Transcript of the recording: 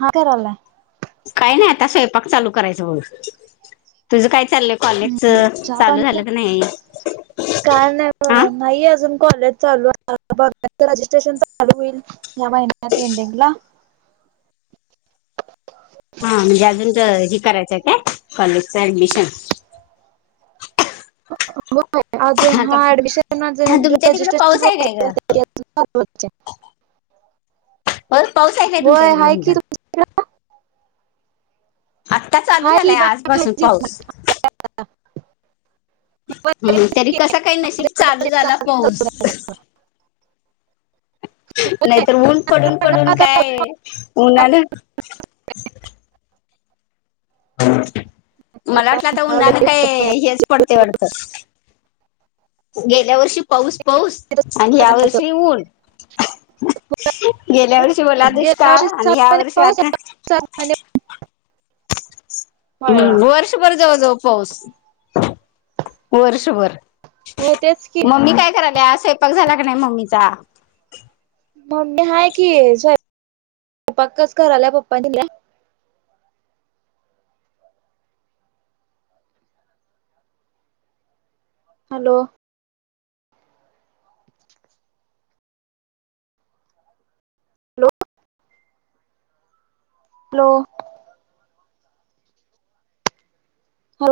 हा का [unintelligible] हा आता स्वयपाक चालू करायच बग, तुझ काय? चाललंय काॅलेज हम्म चहा चालू पाणी झालं का नाही? काय नाही आ. बघा नाही अजून कॉलेज चालू [unintelligible] रजिस्ट्रेशन चालू हुईल या महिन्यात एंडिंग ला. [inaudible] हा म्हणजे अजून त अ हे करायचं काय ते कॉलेजच ऍडमिशन. [inaudible] अजून आता हा ऍडमिशन [unintelligible] तुमच्या तिकडे पाऊस आहे काय ग [inaudible] होय पाऊस हाय काय तुमच्या होय तिकडं हाय की म्हणलं? [unintelligible] आत्ता चालू हाय की झालाय आज बाय पासून खायची पाऊस. हम्म तरी कस काय नशीब चालू झाला पाऊस. नाहीतर ऊन पडून पडून काय उन्हान मला वाटलं आता उन्हान काय हेच पडतय वाटत. गेल्या वर्षी पाऊस, पाऊस आणि या वर्षी ऊन. गेल्या वर्षी वला गेल्या वर्षी दुष्काळ का सात आणि या महिने वर्षी पाऊस आता सात महिने [unintelligible] पडला हम्म वर्षभर जवळ जवळ पाऊस. वर्षभर होय तेच की मम्मी काय कराल्या आज स्वयंपाक झाला का नाही मम्मीचा? मम्मी हाय कि सोय पाकच कराल्या [unintelligible] हॅलो. [unintelligible] लो हो.